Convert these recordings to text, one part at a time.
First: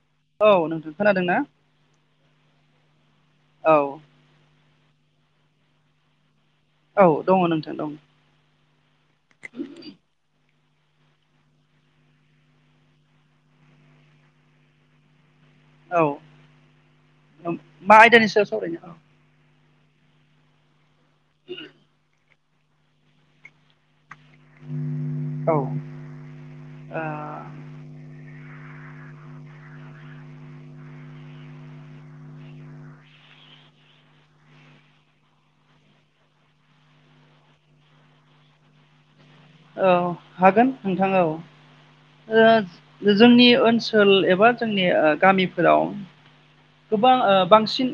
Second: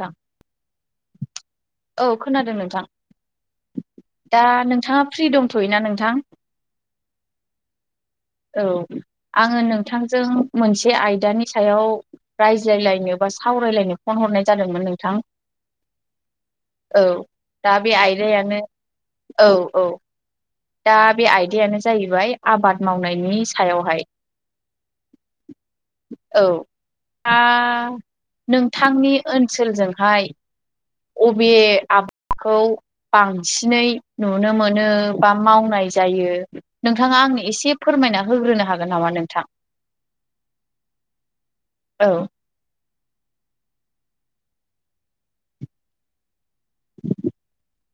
नोंथां औ नोंथां खोनादोंना औ खोनादों नोंथां। औ दा नोंथाङा फ्रि दंथयोना नोंथां। औ दङ नोंथां दं औ आङो नोंथांजों। मोनसे आयदानि सायाव रायज्लायलायनो बा सावरायलायनो फन हरनाय जादोंमोन नोंथां। औ औ दा बे मा आयदानि सायाव आयदायानो सावरायनो औ औ औ दा बे आयदायानो जाहैबाय आबाद मावनायनि सायावहाय। ओ औ आ नों थांंनि ओनसोलजोंहाय। अबे आबदखौ बांसिनै नुनो मोनो। बा मावनाय जायो नोंथाङा आंनो एसे फोरमायना होग्रोनो हागोन नामा नों औ हागोन नोंथां औ औ ओ जोंनि ओनसोल एबा जोंनि गामिफोराव। गोबा ओ-बांसिन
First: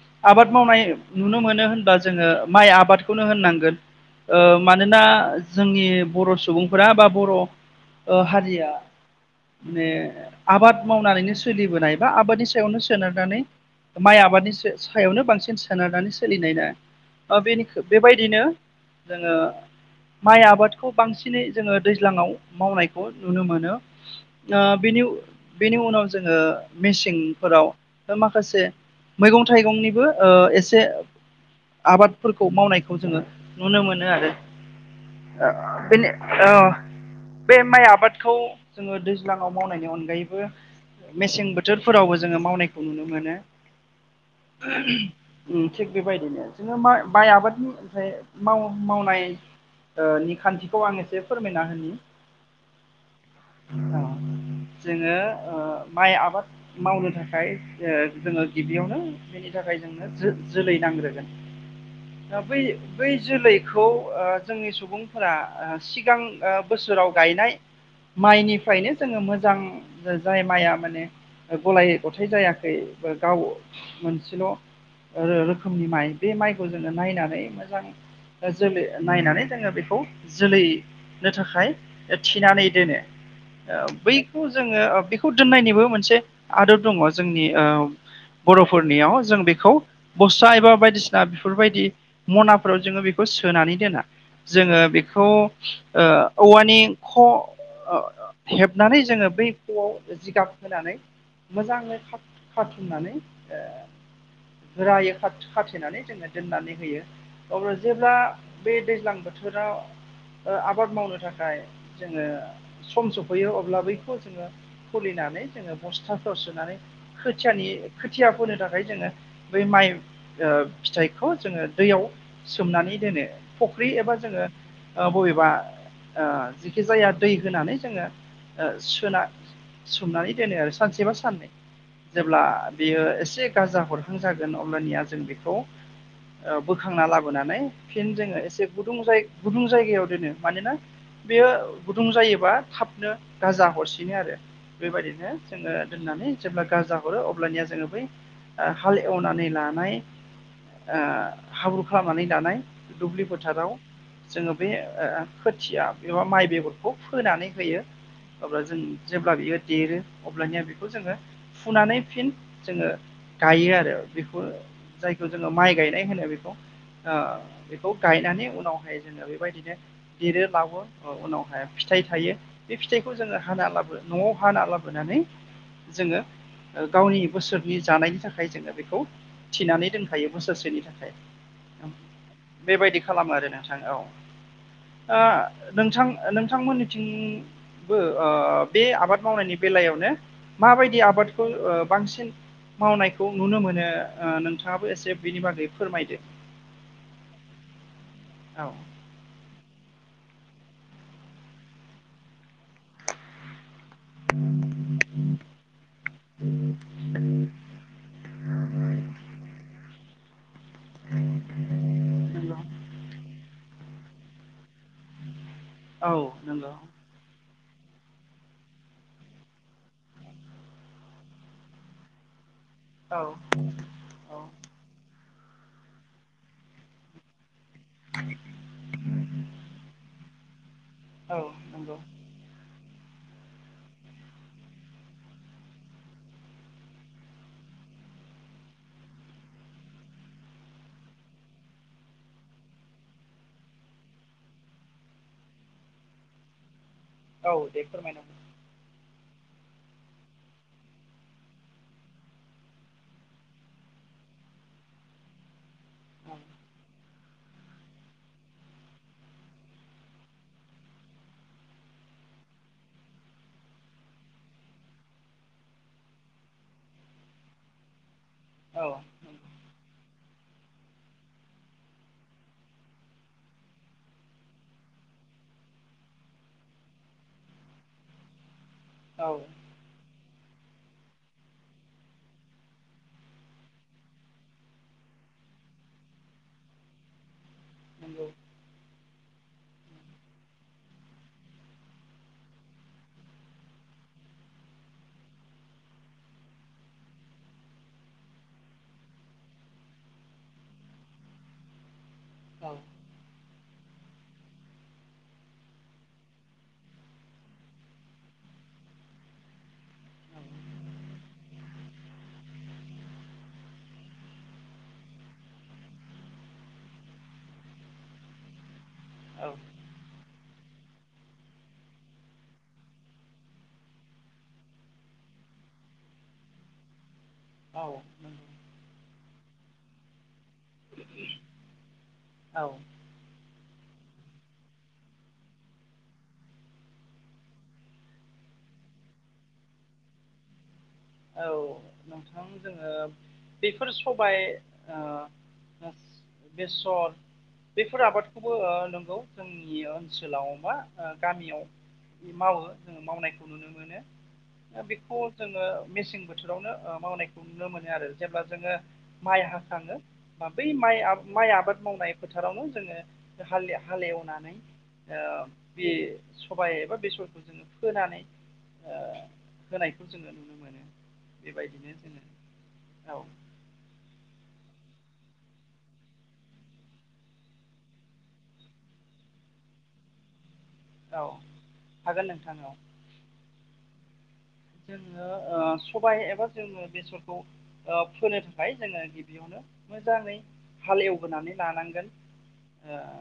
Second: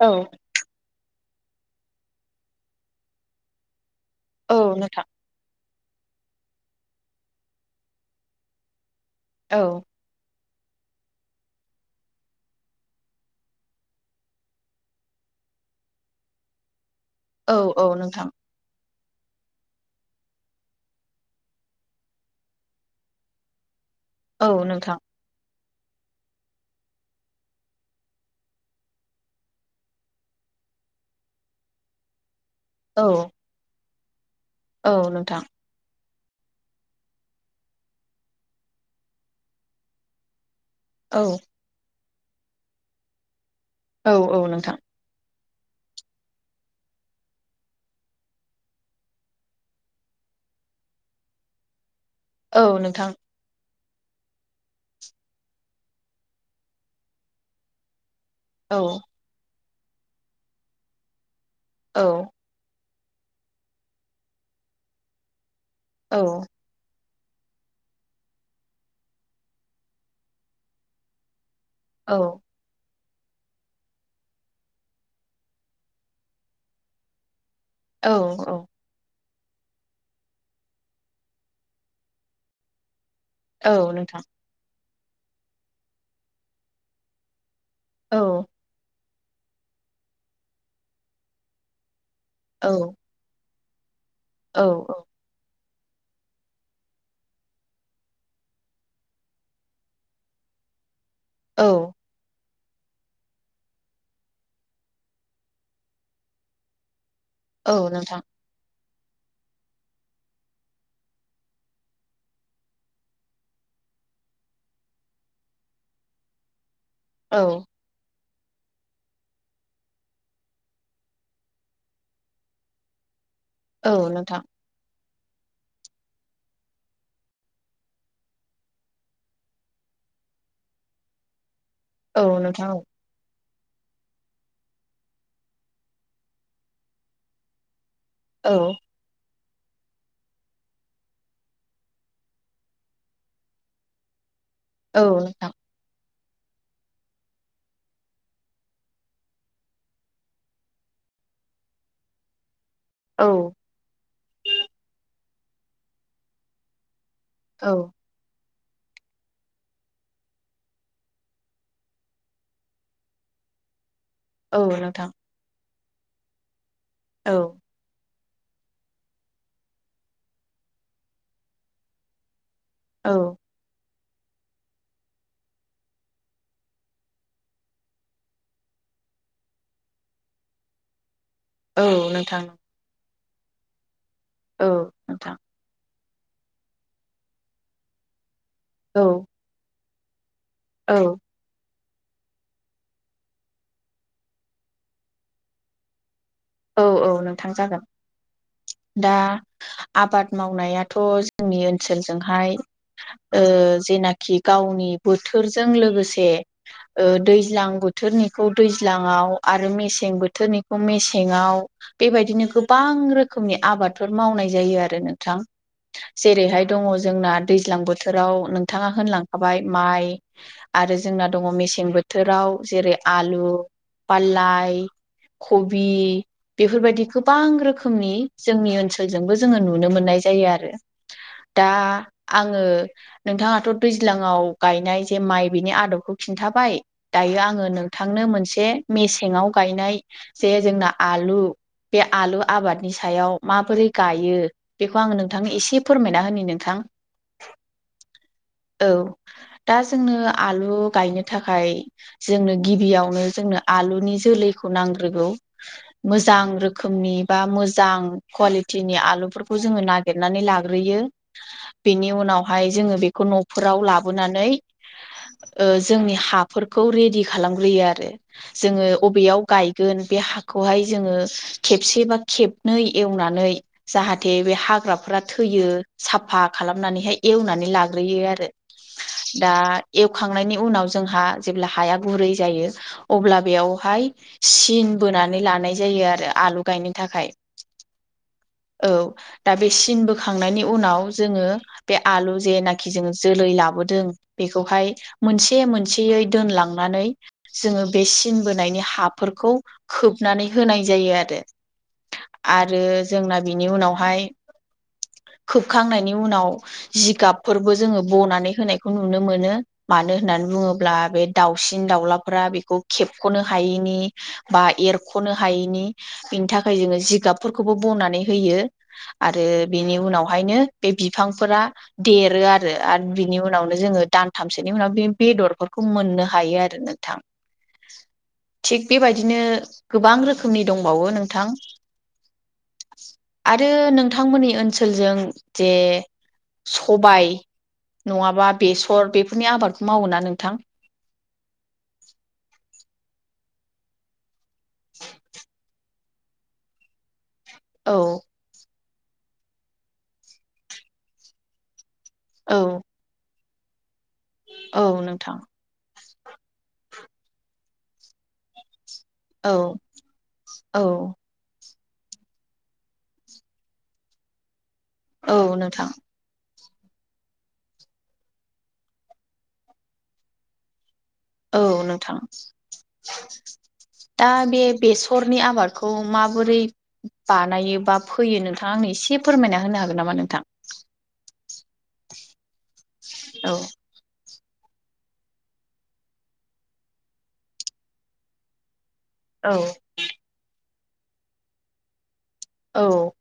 औ आबाद मावनाय नुनो मोनो होनबा जोङो माइ आबादखौनो होननांगोन ओ औ मानोना। नोंथां जोंनि बर सुबुंफोरा बा बर ओ-हारिया औ माने आबाद मावनानैनो सोलिबोनाय बा आबादनि सायावनो सोनारनानै। माइ आबादनि सायावनो बांसिन सोनारनानै सोलिनाय ना। ओ औ बेनि औ नोंथां बेबायदिनो। जोङो माइ आबादखौ बांसिनै जोङो दैज्लाङाव मावनायखौ नुनो मोनो। औ नोंथां ओ-बेनि बेनि उनाव जोङो मेसेंफोराव माखासे मैगं थाइगंनिबो ओ-एसे। आबादफोरखौ मावनायखौ औ जोङो नुनो मोनो औ नोंथां आ-बेनि औ बे माइ आबादखौ जोङो दैज्लाङाव मावनायनि अनगायैबो। औ मेसें बोथोरफोरावबो जोङो मावनायखौ नुनो मोनो। औ औ नोंथां। ओम थिग बेबायदिनो जोङो माइ बाय आबादनि ओफ्राय माव मावनाय ओ निखान्थिखौ आं एसे फोरमायना होनि। औ नोंथां जोङो ओ-माइ आबाद मावनो थाखाय ओ जोङो औ गिबियावनो बेनि थाखाय जोंनो जो जोलै नांग्रोगोन औ द बै। बै जोलैखौ ओ-जोंनि सुबुंफोरा ओ-सिगां औ ओ-बोसोराव गायनाय माइनिफ्रायनो जोङो मोजां जाय माइआ माने गलाय औ गथाय जायाखै। ओ गाव मोनसेल रो रोखोमनि माइ बे माइखौ जोङो नायनानै। औ जोलै नायनानै जोङो बेखौ जोलैनो थाखाय थिनानै दोनो। औ नोंथां बैयखौ जोङो बेखौ दोननायनिबो मोनसे आदब दङ जोंनि- औ ओ-बरफोरनियाव जों बेखौ बसथा एबा बायदिसिना बेफोरबायदि। औ मनाफोराव जोङो बेखौ सोनानै दोना औ जोङो बेखौ। ओ औवानि ख हेबनानै जोङो बै खआव जिगाब होनानै मोजाङै थाब खाथुमनानै ओ गोरायै खाथे खाथेनानै जोङो दोननानै होयो औ अब्ला जेब्ला नोंथां बे दैज्लां बोथोराव ओ आबाद मावनो थाखाय जोङो सम सफैयो अब्ला बैखौ जोङो खुलिनानै जोङो बस्थाफोराव सोनानै औ खोथियानि खोथिया फोनो थाखाय जोङो बै माइ ओ फिथाइखौ जोङो दैयाव सोमनानै दोनो फख्रि औ एबा नोंथां जोङो ओ बबेबा ओ जिखि जाया दै होनानै जोङो ओ सोना सोमनानै दोनो आरो सानसे बा साननै औ जेब्ला नोंथां बेयो एसे गाजा हरहां जागोन अब्लानिया जों बेखौ ओ बोखांना लाबोनानै फिन जोङो औ एसे गुदुं जाय गुदुं जायगायाव दोनो मानोना बेयो गुदुं जायोबा थाबनो गाजा हरसिनो आरो बेबायदिनो औ जोङो दोननानै जेब्ला गाजा हरो अब्लानिया जोङो बै हाल एवनानै लानाय ओ हाब्रु खालामनानै लानाय दुब्लि औ औ फोथाराव जोङो बे ओ खोथिया एबा माइ बेगरखौ फोनानै होयो अब्ला जों जेब्ला बियो देरो अब्लानिया बेखौ जोङो फुनानै फिन जोङो गायो आरो बेखौ औ नोंथां जायखौ जोङो माइ गायनाय होनो बेखौ ओ औ बेखौ गायनानै उनावहाय जोङो बेबायदिनो देरो लावो उनावहाय फिथाइ थायो बे औ फिथाइखौ जोङो हाना लाबो न'आव हाना लाबोनानै जोङो गावनि बोसोरनि जानायनि थाखाय जोङो बेखौ थिनानै दोनखायो बोसोरसेनि थाखाय औ नोंथां बेबायदि खालामो आरो नोंथां औ ओ औ नोंथां नोंथां ओ नोंथांमोननिथिंबो ओ बे औ आबाद मावनायनि बेलायावने औ माबायदि आबादखौ ओ बांसिन मावनायखौ नुनो मोनो ओ नोंथाङाबो एसे बिनि बागै फोरमायदो औ औ नोंथां जागोन औ दा आबाद मावनायाथ' जोंनि ओनसोलजोंहाय ओ जेनाखि गावनि बोथोरजों लोगोसे ओ दैज्लां बोथोरनिखौ दैज्लांआव, आरो मेसें बोथोरनिखौ मे मेसेंआव बेबायदिनो नंगौ गोबां रोखोमनि आबादफोर मावनाय जायो आरो नोंथां औ जेरैहाय नंगौ दङ जोंना दैज्लां बोथोराव नोंथाङा होनलांखाबाय माइ आरो जोंना दङ मेसें बोथोराव जेरै औ आलु पाललाय खबि बि बेफोरबायदि गोबां रोखोमनि जोंनि ओनसोलजोंबो जोङो नुनो मोननाय जायो आरो औ दा नंगौ आङो नोंथाङाथ' दैज्लाङाव गायनाय जे माइ बिनि आदबखौ खिन्थाबाय दायो आङो नोंथां थांनो मोनसे मेसेंआव गायनाय जे जोंना आलु बे आलु आबादनि सायाव माबोरै गायो बेखौ आङो नोंथांनो एसे फोरमायना होनि नोंथां औ दे फोरमाय औ दा जोंनो आलु गायनो थाखाय जोंनो गिबियावनो जोंनो आलु बेनि जोलैखौ नांग्रोगौ मोजां रोखोमनि बा मोजां कुवालिथिनि आलुफोरखौ जोङो नागिरनानै लाग्रोयो बेनि उनाव उनावहाय जोङो बेखौ न'फोराव लाबोनानै ओ जोंनि हाफोरखौ रेडि खालामग्रोयो आरो जोङो औ बबेयाव गाय बे हाखौहाय जोङो खेबसे बा खेबनै एवनानै जाहाथे बे हाग्रा फ्रा थैयो साफा खालामनानैहाय एवनानै लाग्रोयो आरो औ नंगौ औ दा एव एखांनायनि उनाव जोंहा जेब्ला हाया गुरै जायो अब्ला बेयावहाय सिन बोनानै लानाय जायो आरो आलु गायनो थाखाय [inaudible] औ दा बे सिन बोखांनायनि उनाव जोङो बे आलु जेनाखि जोङो जोलै लाब लाबोदों बेखौहाय मोनसे, मोनसेयै दोनलांनानै जोङो बे सिन बोनायनि हाब हाफोर खोबनानै होनाय जायो आरो आरो जोंना बेनि उनावहाय [inaudible] खोबखांनायनि उनाव जिगाबफोरबो जोङो बनानै होनायखौ नुनो मोनो, मानो होननानै बुङोब्ला बे दाउसिन-दाउलाफोरा बेखौ खेबख'नो हायैनि बा एरख'नो हायैनि बिनि थाखाय जोङो जिगाबफोरखौबो बनानै होयो। आरो बेनि उनावहायनो बे बिफांफोरा देरो आरो आरो बिनि उनावनो जोङो दानथामसोनि उनाव बे बेदरफोरखौ खौ मोननो हायो आरो नोंथां। औ नंगौ। बिदिनो गोबां रोखोमनि दंबावो नोंथां। औ आरो नोंथांमोननि ओनसोलजों जे सबाय नङाबा बेसर बेफोरनि आबादखौ मावो ना नोंथां? औ नोंथां जोङो बेफोर सबाय ओ बेसर औ बेफोर आबादखौबो नंगौ जोंनि ओनसोलाव मा गामियाव औ मावो जोङो मावनायखौ नुनो मोनो औ बेखौ नोंथां जोङो मेसें बोथोरावनो ओ‌ मावनायखौ नुनो मोनो आरो। जेब्ला जोङो माइ औ हाखाङो बै औ माइ माइ आबाद मावनाय फोथारावनो जोङो हाले हालेवनानै औ बे नोंथां सबाइ एबा बेसरखौ जोङो फोनानै होनायखौ जोङो नुनो मोनो। औ बेबायदिनो नोंथां जोङो औ दा बे बेसरनि आबादखौ माबोरै बानायो बा फैयो नोंथाङा आंनो एसे फोरमायना होनो हागोन नामा नोंथां? औ हागोन नोंथां औ। जोङो ओ सबाय एबा जोङो बेसरखौ ओ फोनो थाखाय जोङो औ गिबियावनो मोजाङै हालेवबोनानै लानांगोन ओ औ।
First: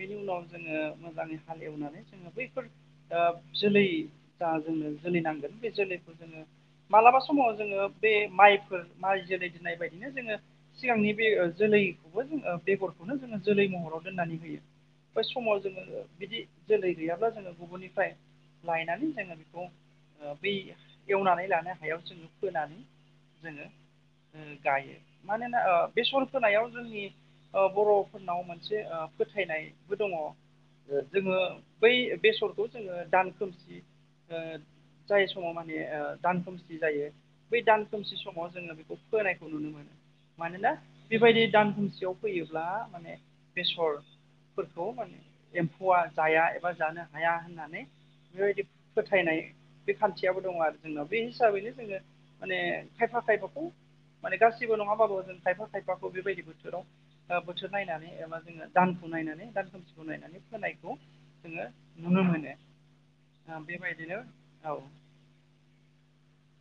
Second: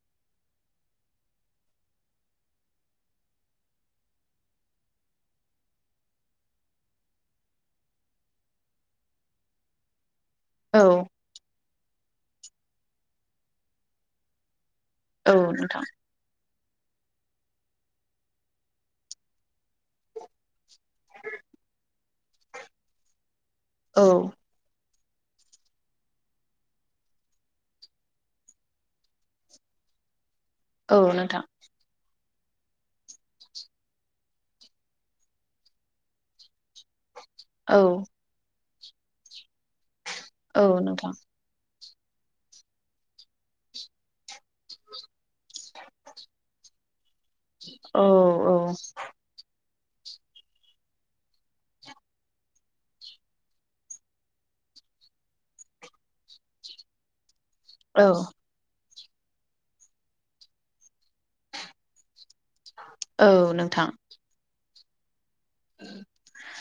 बेनि उनाव जोङो मोजाङै हालेवनानै जोङो बैफोर ओ जोलै जा जोङो जोलिनांगोन बे जोलैखौ जोङो मालाबा समाव जोङो बे माइफोर माइ जोलै दोननाय बायदिनो जोङो औ सिगांनि बे ओ जोलैखौबो जों बेगरखौनो जोङो जोलै महराव दोननानै होयो। बै औ समाव नोंथां जोङो बिदि जोलै गैयाब्ला जोङो गुबुननिफ्राय लायनानै जोङो बेखौ बै एवनानै लानो हायाव जोङो फोनानै जोङो औ गायो। मानोना ओ बेसन होनोनायाव जोंनि ओ बर'फोरनाव मोनसे ओ फोथायनायबो दङ। औ जोङो नोंथां बै बेसरखौ जोङो दान खोमसि ओ जाय समाव माने ओ दानखोमसि जायो बै औ दानखोमसि समाव जोङो बेखौ फोनायखौ नुनो मोनो। औ मानोना नोंथां बेबायदि दानखोमसेयाव फैयोब्ला माने बेसर फोरखौ माने एम्फौआ जाया एबा जानो हाया होननानै औ औ बेबायदि फोथायनाय बे खान्थियाबो दङ आरो जोंनाव बे हिसाबैनो जोङो माने खायफा खायफाखौ माने गासिबो नङाबाबो जों खायफा खायफाखौ बेबायदि बोथोराव बोथोर औ नायनानै एबा जोङो दानखौ नायनानै दान खोमसिखौ नायनानै फोनायखौ जोङो नुनो मोनो। औ आ नोंथां बेबायदिनो औ [unintelligible]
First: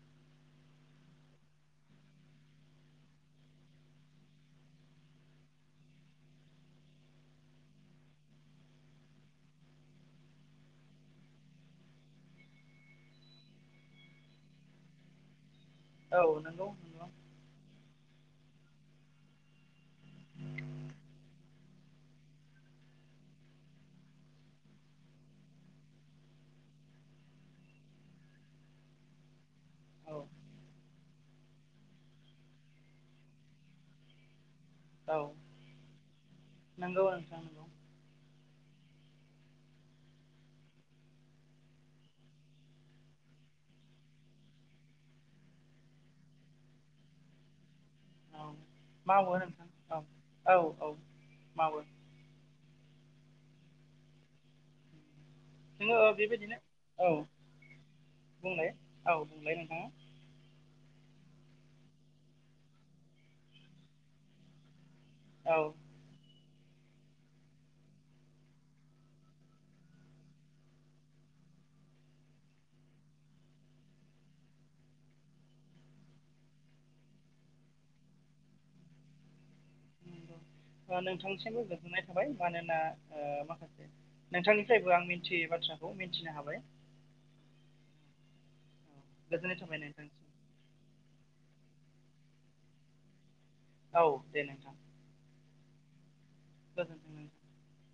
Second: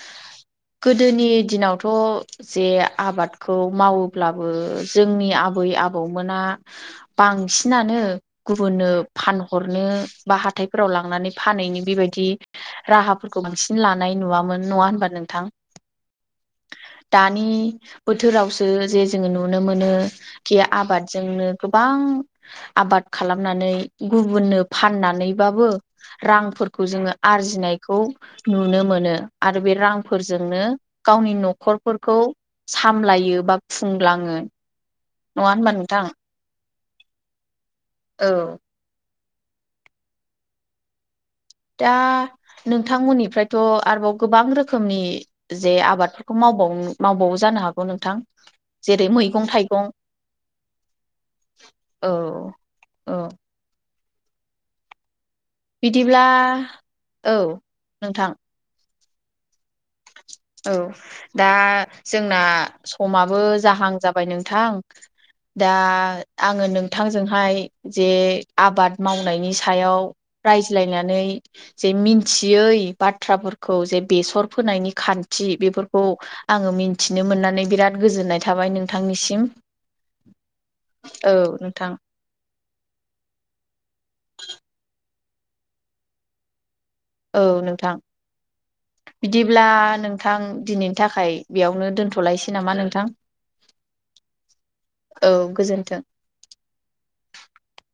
गोदोनि दिनावथ' जे आबादखौ मावोब्लाबो जोंनि आब आबै आबौमोना बांसिनानो गुबुननो फानहरनो बा हाथ हााथथायफोराव लांनानै फानैनि बेबायदि राहाफोरखौ बांसिन लानाय नुवामोन नङा होनबा नोंथां औ नंगौ दानि बोथोरावसो जे जोङो नुनो मोनो खि आबादजोंनो गोबां आबाद खालामनानै गुबुननो फाननानैबाबो रांफोरखौ जोङो आरजिनायखौ नुनो मोनो आरो बे रां औ फोरजोंनो गावनि न'खरफोरखौ सामलायो बा खुंलाङो औ नंङा होनबा नोथां नंगौ नोंथां नंगौ औ दा नोंथांमोननिफ्रायथ' आरोबाव गोबां रोखोमनि जे आबादफोरखौ माव मावबाव-मावबावो जानो हागौ नोंथां औ जेरै मावो मैगं नोंथां थाइगं औ औ औ मावो औ ओ जोङो बिदिब्ला बेबायदिनो औ नोंथां बुंलाय औ बुंलाय नोंथाङा? औ दा जोंना समाबो जाहां जाबाय नोंथां औ दा आङो नोंथांजोंहाय जे आबाद मावनायनि सायाव रायज्लायनानै जे मिथियै बाथ्राफोरखौ जे बेसर फोनायनि खान्थि बेफोरखौ आङो मिथिनो मोननानै बिराद गोजोननाय थाबाय नोंथांनिसिम [unintelligible] दा औ नोंथांनिसिमबो नोंथां गोजोननाय थाबाय मानोना ओ माखासे नोंथांनिफ्रायबो [unintelligible] मिथियै बाथ्राखौ मिथिनो हाबाय। औ नोंथां गोजोननाय बिदिब्ला थाबाय नोंथां नोंथांसिम दिनैनि थाखाय बेयावनो दोनथ'लायसै नामा नोंथां औ दे नोंथां औ गोजोन्थों [unintelligible]